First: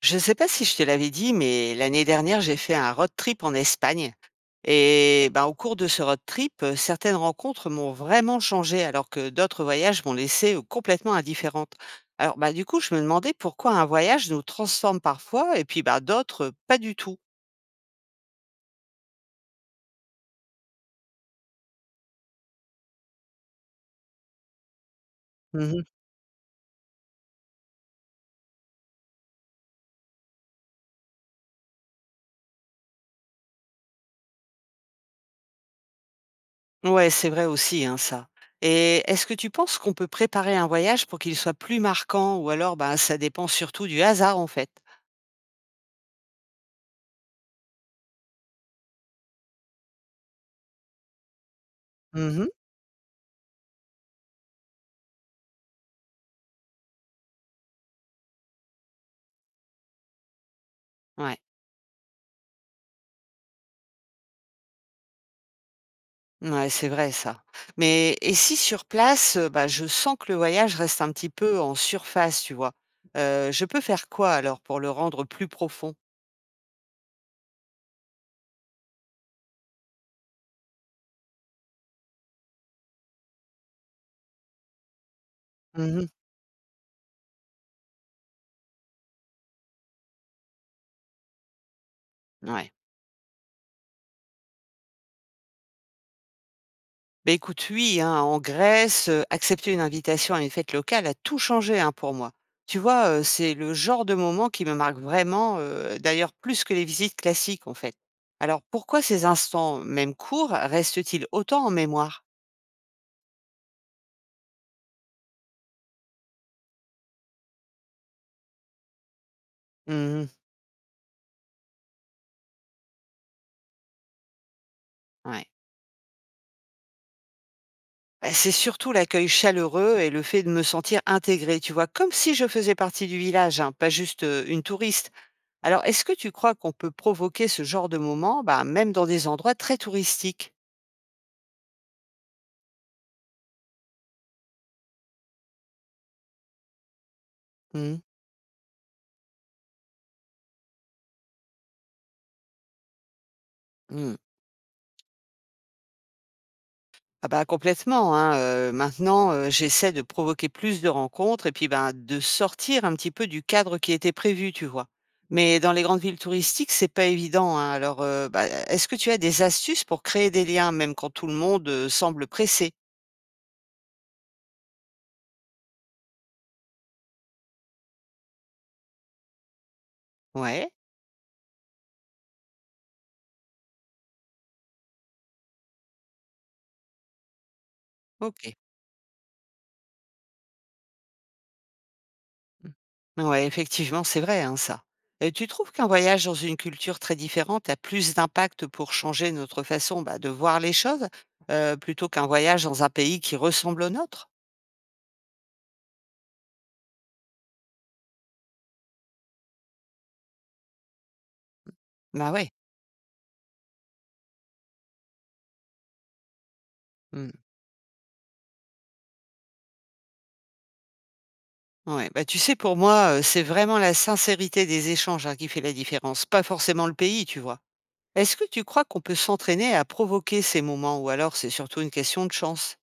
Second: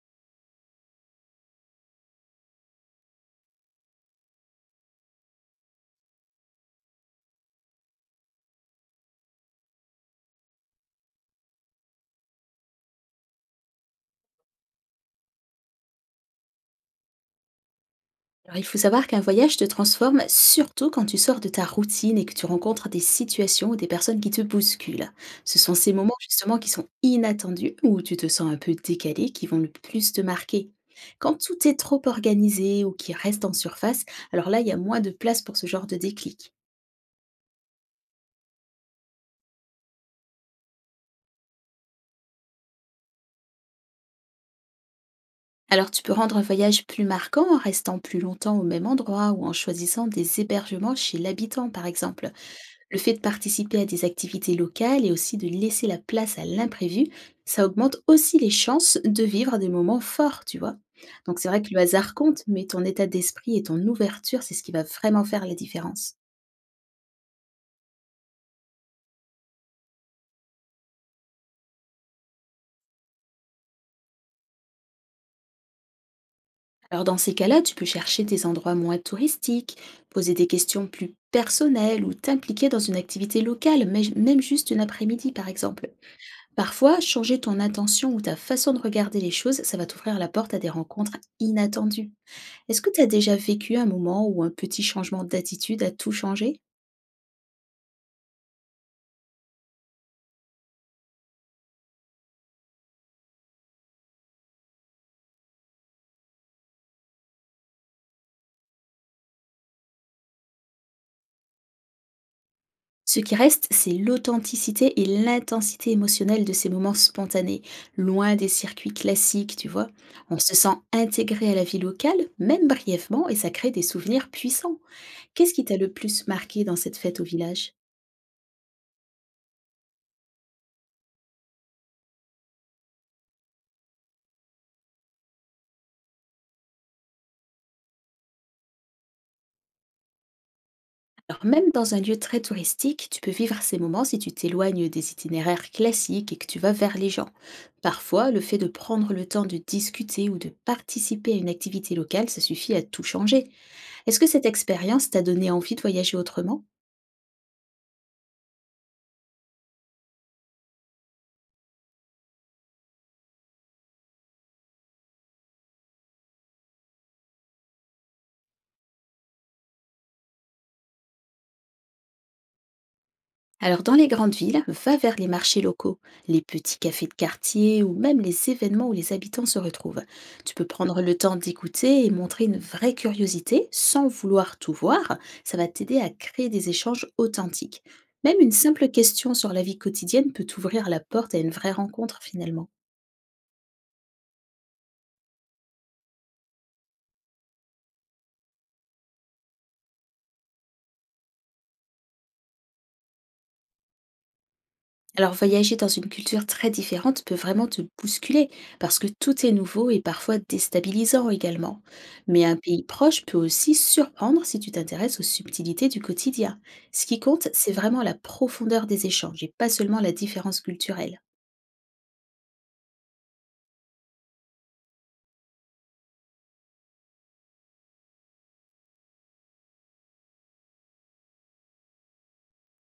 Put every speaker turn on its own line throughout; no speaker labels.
Je ne sais pas si je te l'avais dit, mais l'année dernière, j'ai fait un road trip en Espagne. Et ben, au cours de ce road trip, certaines rencontres m'ont vraiment changé, alors que d'autres voyages m'ont laissé complètement indifférente. Alors, bah du coup, je me demandais pourquoi un voyage nous transforme parfois et puis bah d'autres, pas du tout.
Alors, il faut savoir qu'un voyage te transforme surtout quand tu sors de ta routine et que tu rencontres des situations ou des personnes qui te bousculent. Ce sont
Mhm.
ces moments justement qui sont inattendus ou où tu te sens un peu décalé qui vont le plus te marquer. Quand tout est trop organisé ou qui reste en surface, alors là, il y a moins de place pour ce genre de déclic.
Ouais, c'est vrai aussi, hein, ça. Et est-ce que tu penses qu'on peut préparer un voyage pour qu'il soit plus marquant ou alors bah, ça dépend surtout du hasard, en fait?
Alors tu peux rendre un voyage plus marquant en restant plus longtemps au même endroit ou en choisissant des hébergements chez l'habitant par exemple.
Mhm.
Le fait de participer à des activités locales et aussi de laisser la place à l'imprévu, ça augmente aussi les chances de vivre des moments forts, tu vois?
Ouais.
Donc c'est vrai que le hasard compte, mais ton état d'esprit et ton ouverture, c'est ce qui va vraiment faire la différence.
Ouais, c'est vrai ça. Mais et si sur place, bah, je sens que le voyage reste un petit peu en surface, tu vois? Je peux faire quoi alors pour le rendre plus profond?
Alors dans ces cas-là, tu peux chercher des endroits moins touristiques, poser des questions plus personnelles ou t'impliquer dans une activité locale, même juste une après-midi par exemple.
Mmh.
Parfois, changer ton intention ou ta façon de regarder les choses, ça va t'ouvrir la porte à des rencontres inattendues.
Ouais.
Est-ce que tu as déjà vécu un moment où un petit changement d'attitude a tout changé?
Ben écoute, oui, hein, en Grèce, accepter une invitation à une fête locale a tout changé, hein, pour moi. Tu vois, c'est le genre de moment qui me marque vraiment, d'ailleurs plus que les visites classiques, en fait. Alors pourquoi ces instants, même courts, restent-ils autant en mémoire?
Ce qui reste, c'est l'authenticité et l'intensité émotionnelle de ces moments spontanés, loin des circuits classiques, tu vois.
Mmh.
On se sent intégré à la vie locale, même brièvement, et ça crée des souvenirs puissants.
Ouais.
Qu'est-ce qui t'a le plus marqué dans cette fête au village?
Bah, c'est surtout l'accueil chaleureux et le fait de me sentir intégrée, tu vois, comme si je faisais partie du village, hein, pas juste une touriste. Alors, est-ce que tu crois qu'on peut provoquer ce genre de moment, bah, même dans des endroits très touristiques?
Alors même dans un lieu très touristique, tu peux vivre ces moments si tu t'éloignes des itinéraires classiques et que tu vas vers les gens.
Mhm.
Parfois, le fait de prendre le temps de discuter ou de participer à une activité locale, ça suffit à tout changer.
Mhm.
Est-ce que cette expérience t'a donné envie de voyager autrement?
Ah bah complètement, hein. Maintenant, j'essaie de provoquer plus de rencontres et puis ben de sortir un petit peu du cadre qui était prévu, tu vois. Mais dans les grandes villes touristiques, c'est pas évident, hein. Alors, bah, est-ce que tu as des astuces pour créer des liens, même quand tout le monde semble pressé?
Alors dans les grandes villes, va vers les marchés locaux, les petits cafés de quartier ou même les événements où les habitants se retrouvent. Tu peux
Ouais.
prendre le temps d'écouter et montrer une vraie curiosité sans vouloir tout voir. Ça va t'aider à créer des échanges authentiques. Même une
OK.
simple question sur la vie quotidienne peut t'ouvrir la porte à une vraie rencontre finalement.
Mmh. Ouais, effectivement, c'est vrai, hein, ça. Et tu trouves qu'un voyage dans une culture très différente a plus d'impact pour changer notre façon, bah, de voir les choses, plutôt qu'un voyage dans un pays qui ressemble au nôtre?
Alors voyager dans une culture très différente peut vraiment te bousculer parce que tout est nouveau et parfois déstabilisant également.
Bah,
Mais
ouais.
un pays proche peut aussi surprendre si tu t'intéresses aux subtilités du quotidien. Ce qui
Mmh.
compte, c'est vraiment la profondeur des échanges et pas seulement la différence culturelle.
Ouais, bah, tu sais, pour moi, c'est vraiment la sincérité des échanges, hein, qui fait la différence, pas forcément le pays, tu vois? Est-ce que tu crois qu'on peut s'entraîner à provoquer ces moments ou alors c'est surtout une question de chance?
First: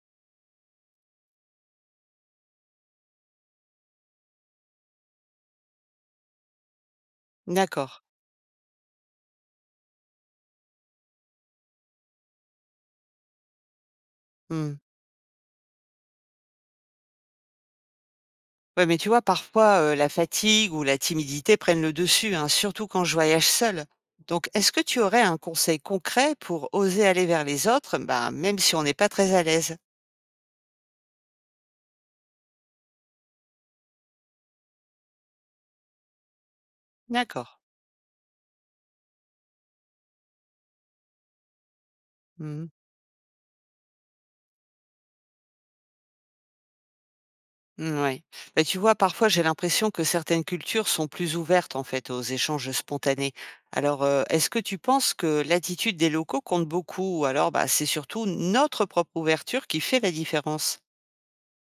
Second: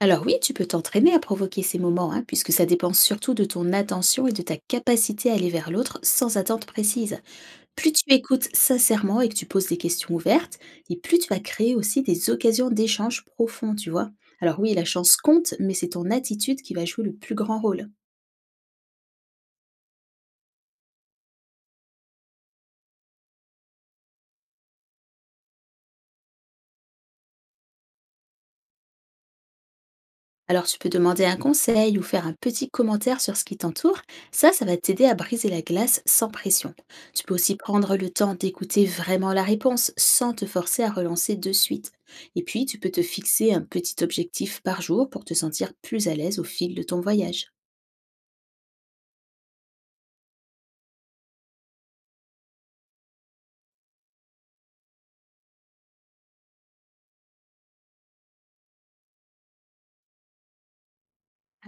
Alors oui, tu peux t'entraîner à provoquer ces moments, hein, puisque ça dépend surtout de ton attention et de ta capacité à aller vers l'autre sans attente précise.
D'accord.
Plus tu écoutes sincèrement et que tu poses des questions ouvertes, et plus tu vas créer aussi des occasions d'échange profonds, tu vois? Alors oui,
Mmh.
la chance compte, mais c'est ton attitude qui va jouer le plus grand rôle.
Ouais, mais tu vois, parfois, la fatigue ou la timidité prennent le dessus, hein, surtout quand je voyage seule. Donc, est-ce que tu aurais un conseil concret pour oser aller vers les autres, bah, même si on n'est pas très à l'aise?
Alors tu peux demander un conseil ou faire un petit commentaire sur ce qui t'entoure, ça va t'aider à briser la glace sans pression. Tu peux
D'accord.
aussi prendre le temps d'écouter vraiment la réponse sans te forcer à relancer de suite. Et
Mmh
puis,
mh.
tu peux te fixer un petit objectif par jour pour te sentir plus à l'aise au fil de ton voyage.
Mmh, ouais. Bah, tu vois, parfois, j'ai l'impression que certaines cultures sont plus ouvertes, en fait, aux échanges spontanés. Alors, est-ce que tu penses que l'attitude des locaux compte beaucoup? Ou alors, bah, c'est surtout notre propre ouverture qui fait la différence?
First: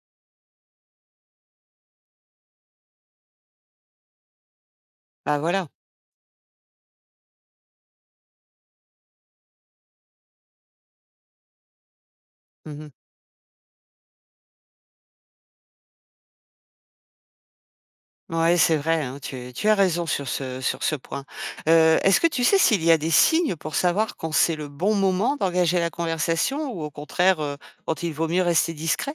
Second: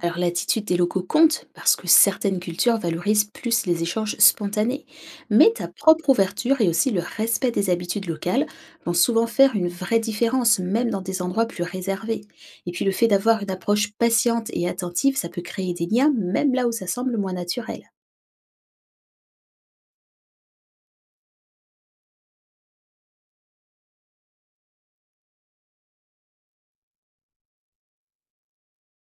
Alors l'attitude des locaux compte parce que certaines cultures valorisent plus les échanges spontanés,
Bah,
mais ta
voilà.
propre ouverture et aussi le respect des habitudes locales vont souvent faire une vraie différence, même dans des endroits plus réservés. Et puis
Mmh.
le fait d'avoir une approche patiente et attentive, ça peut créer des liens, même là où ça semble moins naturel.
Ouais, c'est vrai, hein, tu as raison sur ce point. Est-ce que tu sais s'il y a des signes pour savoir quand c'est le bon moment d'engager la conversation ou au contraire, quand il vaut mieux rester discret?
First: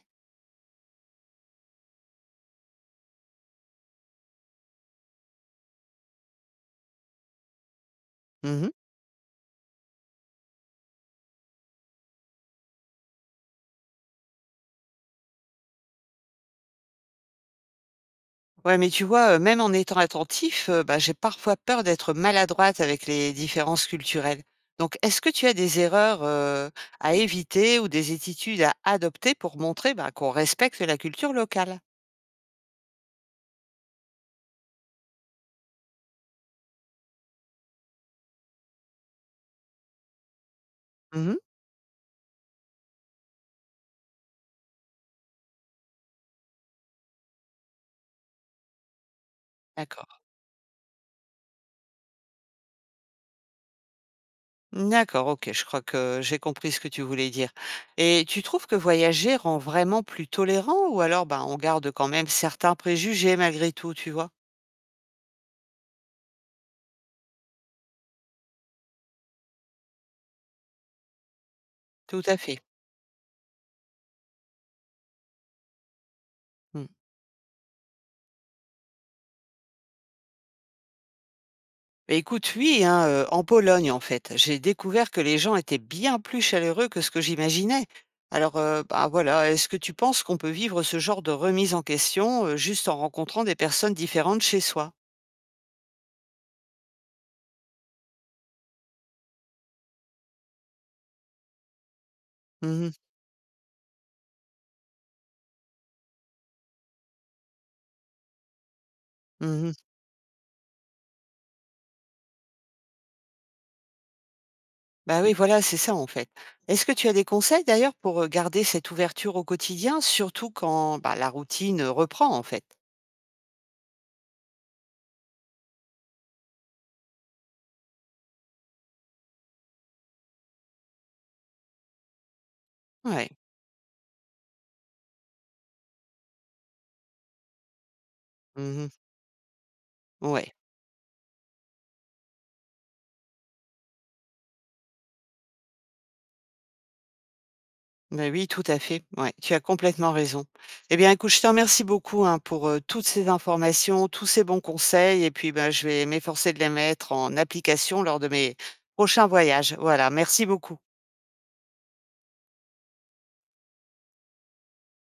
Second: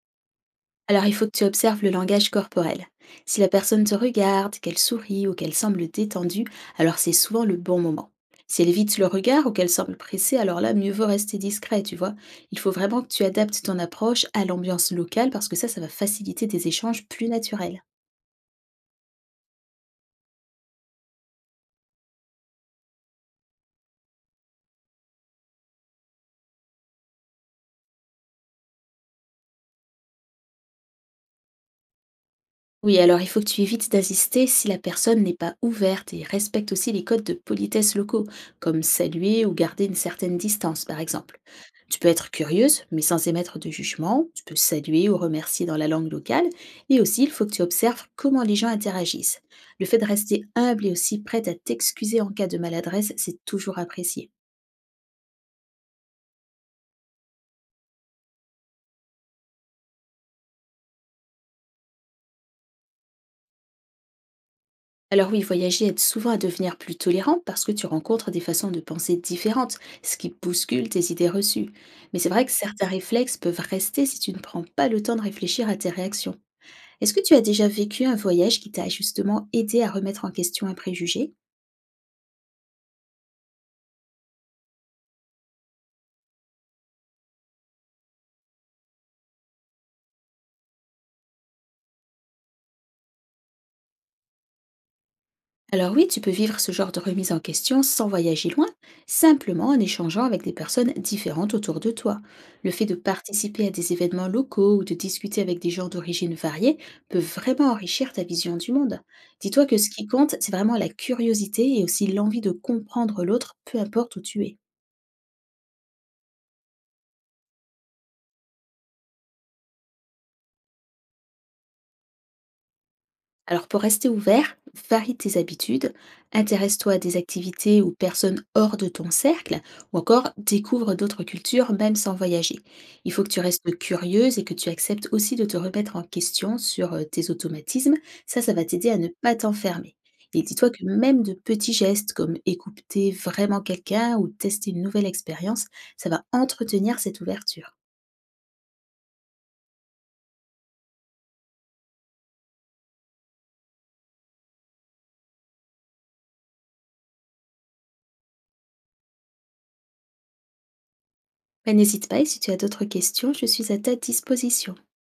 Alors il faut que tu observes le langage corporel. Si la personne te regarde, qu'elle sourit ou qu'elle semble détendue, alors c'est souvent le bon moment. Si elle
Mmh.
évite le regard ou qu'elle semble pressée, alors là, mieux vaut rester discret, tu vois. Il faut vraiment que tu adaptes ton approche à l'ambiance locale parce que ça va faciliter des échanges plus naturels.
Ouais, mais tu vois, même en étant attentif, bah, j'ai parfois peur d'être maladroite avec les différences culturelles. Donc est-ce que tu as des erreurs, à éviter ou des attitudes à adopter pour montrer, bah, qu'on respecte la culture locale?
Oui, alors il faut que tu évites d'assister si la personne n'est pas ouverte et respecte aussi les codes de politesse locaux, comme saluer ou garder une certaine distance, par
Mmh.
exemple. Tu peux être curieuse, mais sans émettre de jugement. Tu peux saluer ou remercier dans la langue locale. Et aussi, il faut que tu observes comment les gens interagissent. Le fait de
D'accord.
rester humble et aussi prête à t'excuser en cas de maladresse, c'est toujours apprécié.
D'accord, OK, je crois que j'ai compris ce que tu voulais dire. Et tu trouves que voyager rend vraiment plus tolérant ou alors ben, on garde quand même certains préjugés malgré tout, tu vois?
Alors oui, voyager aide souvent à devenir plus tolérant parce que tu rencontres des façons de penser différentes, ce qui bouscule tes idées reçues. Mais
Tout
c'est
à
vrai que
fait.
certains réflexes peuvent rester si tu ne prends pas le temps de réfléchir à tes réactions.
Mm.
Est-ce que tu as déjà vécu un voyage qui t'a justement aidé à remettre en question un préjugé?
Bah, écoute, oui, hein, en Pologne, en fait, j'ai découvert que les gens étaient bien plus chaleureux que ce que j'imaginais. Alors, bah, voilà, est-ce que tu penses qu'on peut vivre ce genre de remise en question juste en rencontrant des personnes différentes chez soi?
Alors oui, tu peux vivre ce genre de remise en question sans voyager loin, simplement en échangeant avec des personnes différentes autour de toi. Le fait
Mhm,
de participer à des événements locaux ou de discuter avec des gens d'origine variée peut vraiment enrichir ta vision du monde. Dis-toi
mhm.
que ce qui compte, c'est vraiment la curiosité et aussi l'envie de comprendre l'autre, peu importe où tu es.
Bah oui, voilà, c'est ça en fait. Est-ce que tu as des conseils d'ailleurs pour, garder cette ouverture au quotidien, surtout quand, bah, la routine, reprend en fait?
Alors pour rester ouvert, varie tes habitudes, intéresse-toi à des activités ou personnes hors de ton cercle, ou encore découvre d'autres cultures même sans voyager. Il faut que
Ouais.
tu restes curieuse et que tu acceptes aussi de te remettre en question sur tes automatismes, ça ça va t'aider
Mmh.
à ne pas t'enfermer. Et
Ouais.
dis-toi que même de petits gestes comme écouter vraiment quelqu'un ou tester une nouvelle expérience, ça va entretenir cette ouverture.
Bah oui, tout à fait. Ouais, tu as complètement raison. Eh bien écoute, je te remercie beaucoup, hein, pour, toutes ces informations, tous ces bons conseils et puis, bah, je vais m'efforcer de les mettre en application lors de mes prochains voyages. Voilà, merci beaucoup.
Ben, n'hésite pas et si tu as d'autres questions, je suis à ta disposition.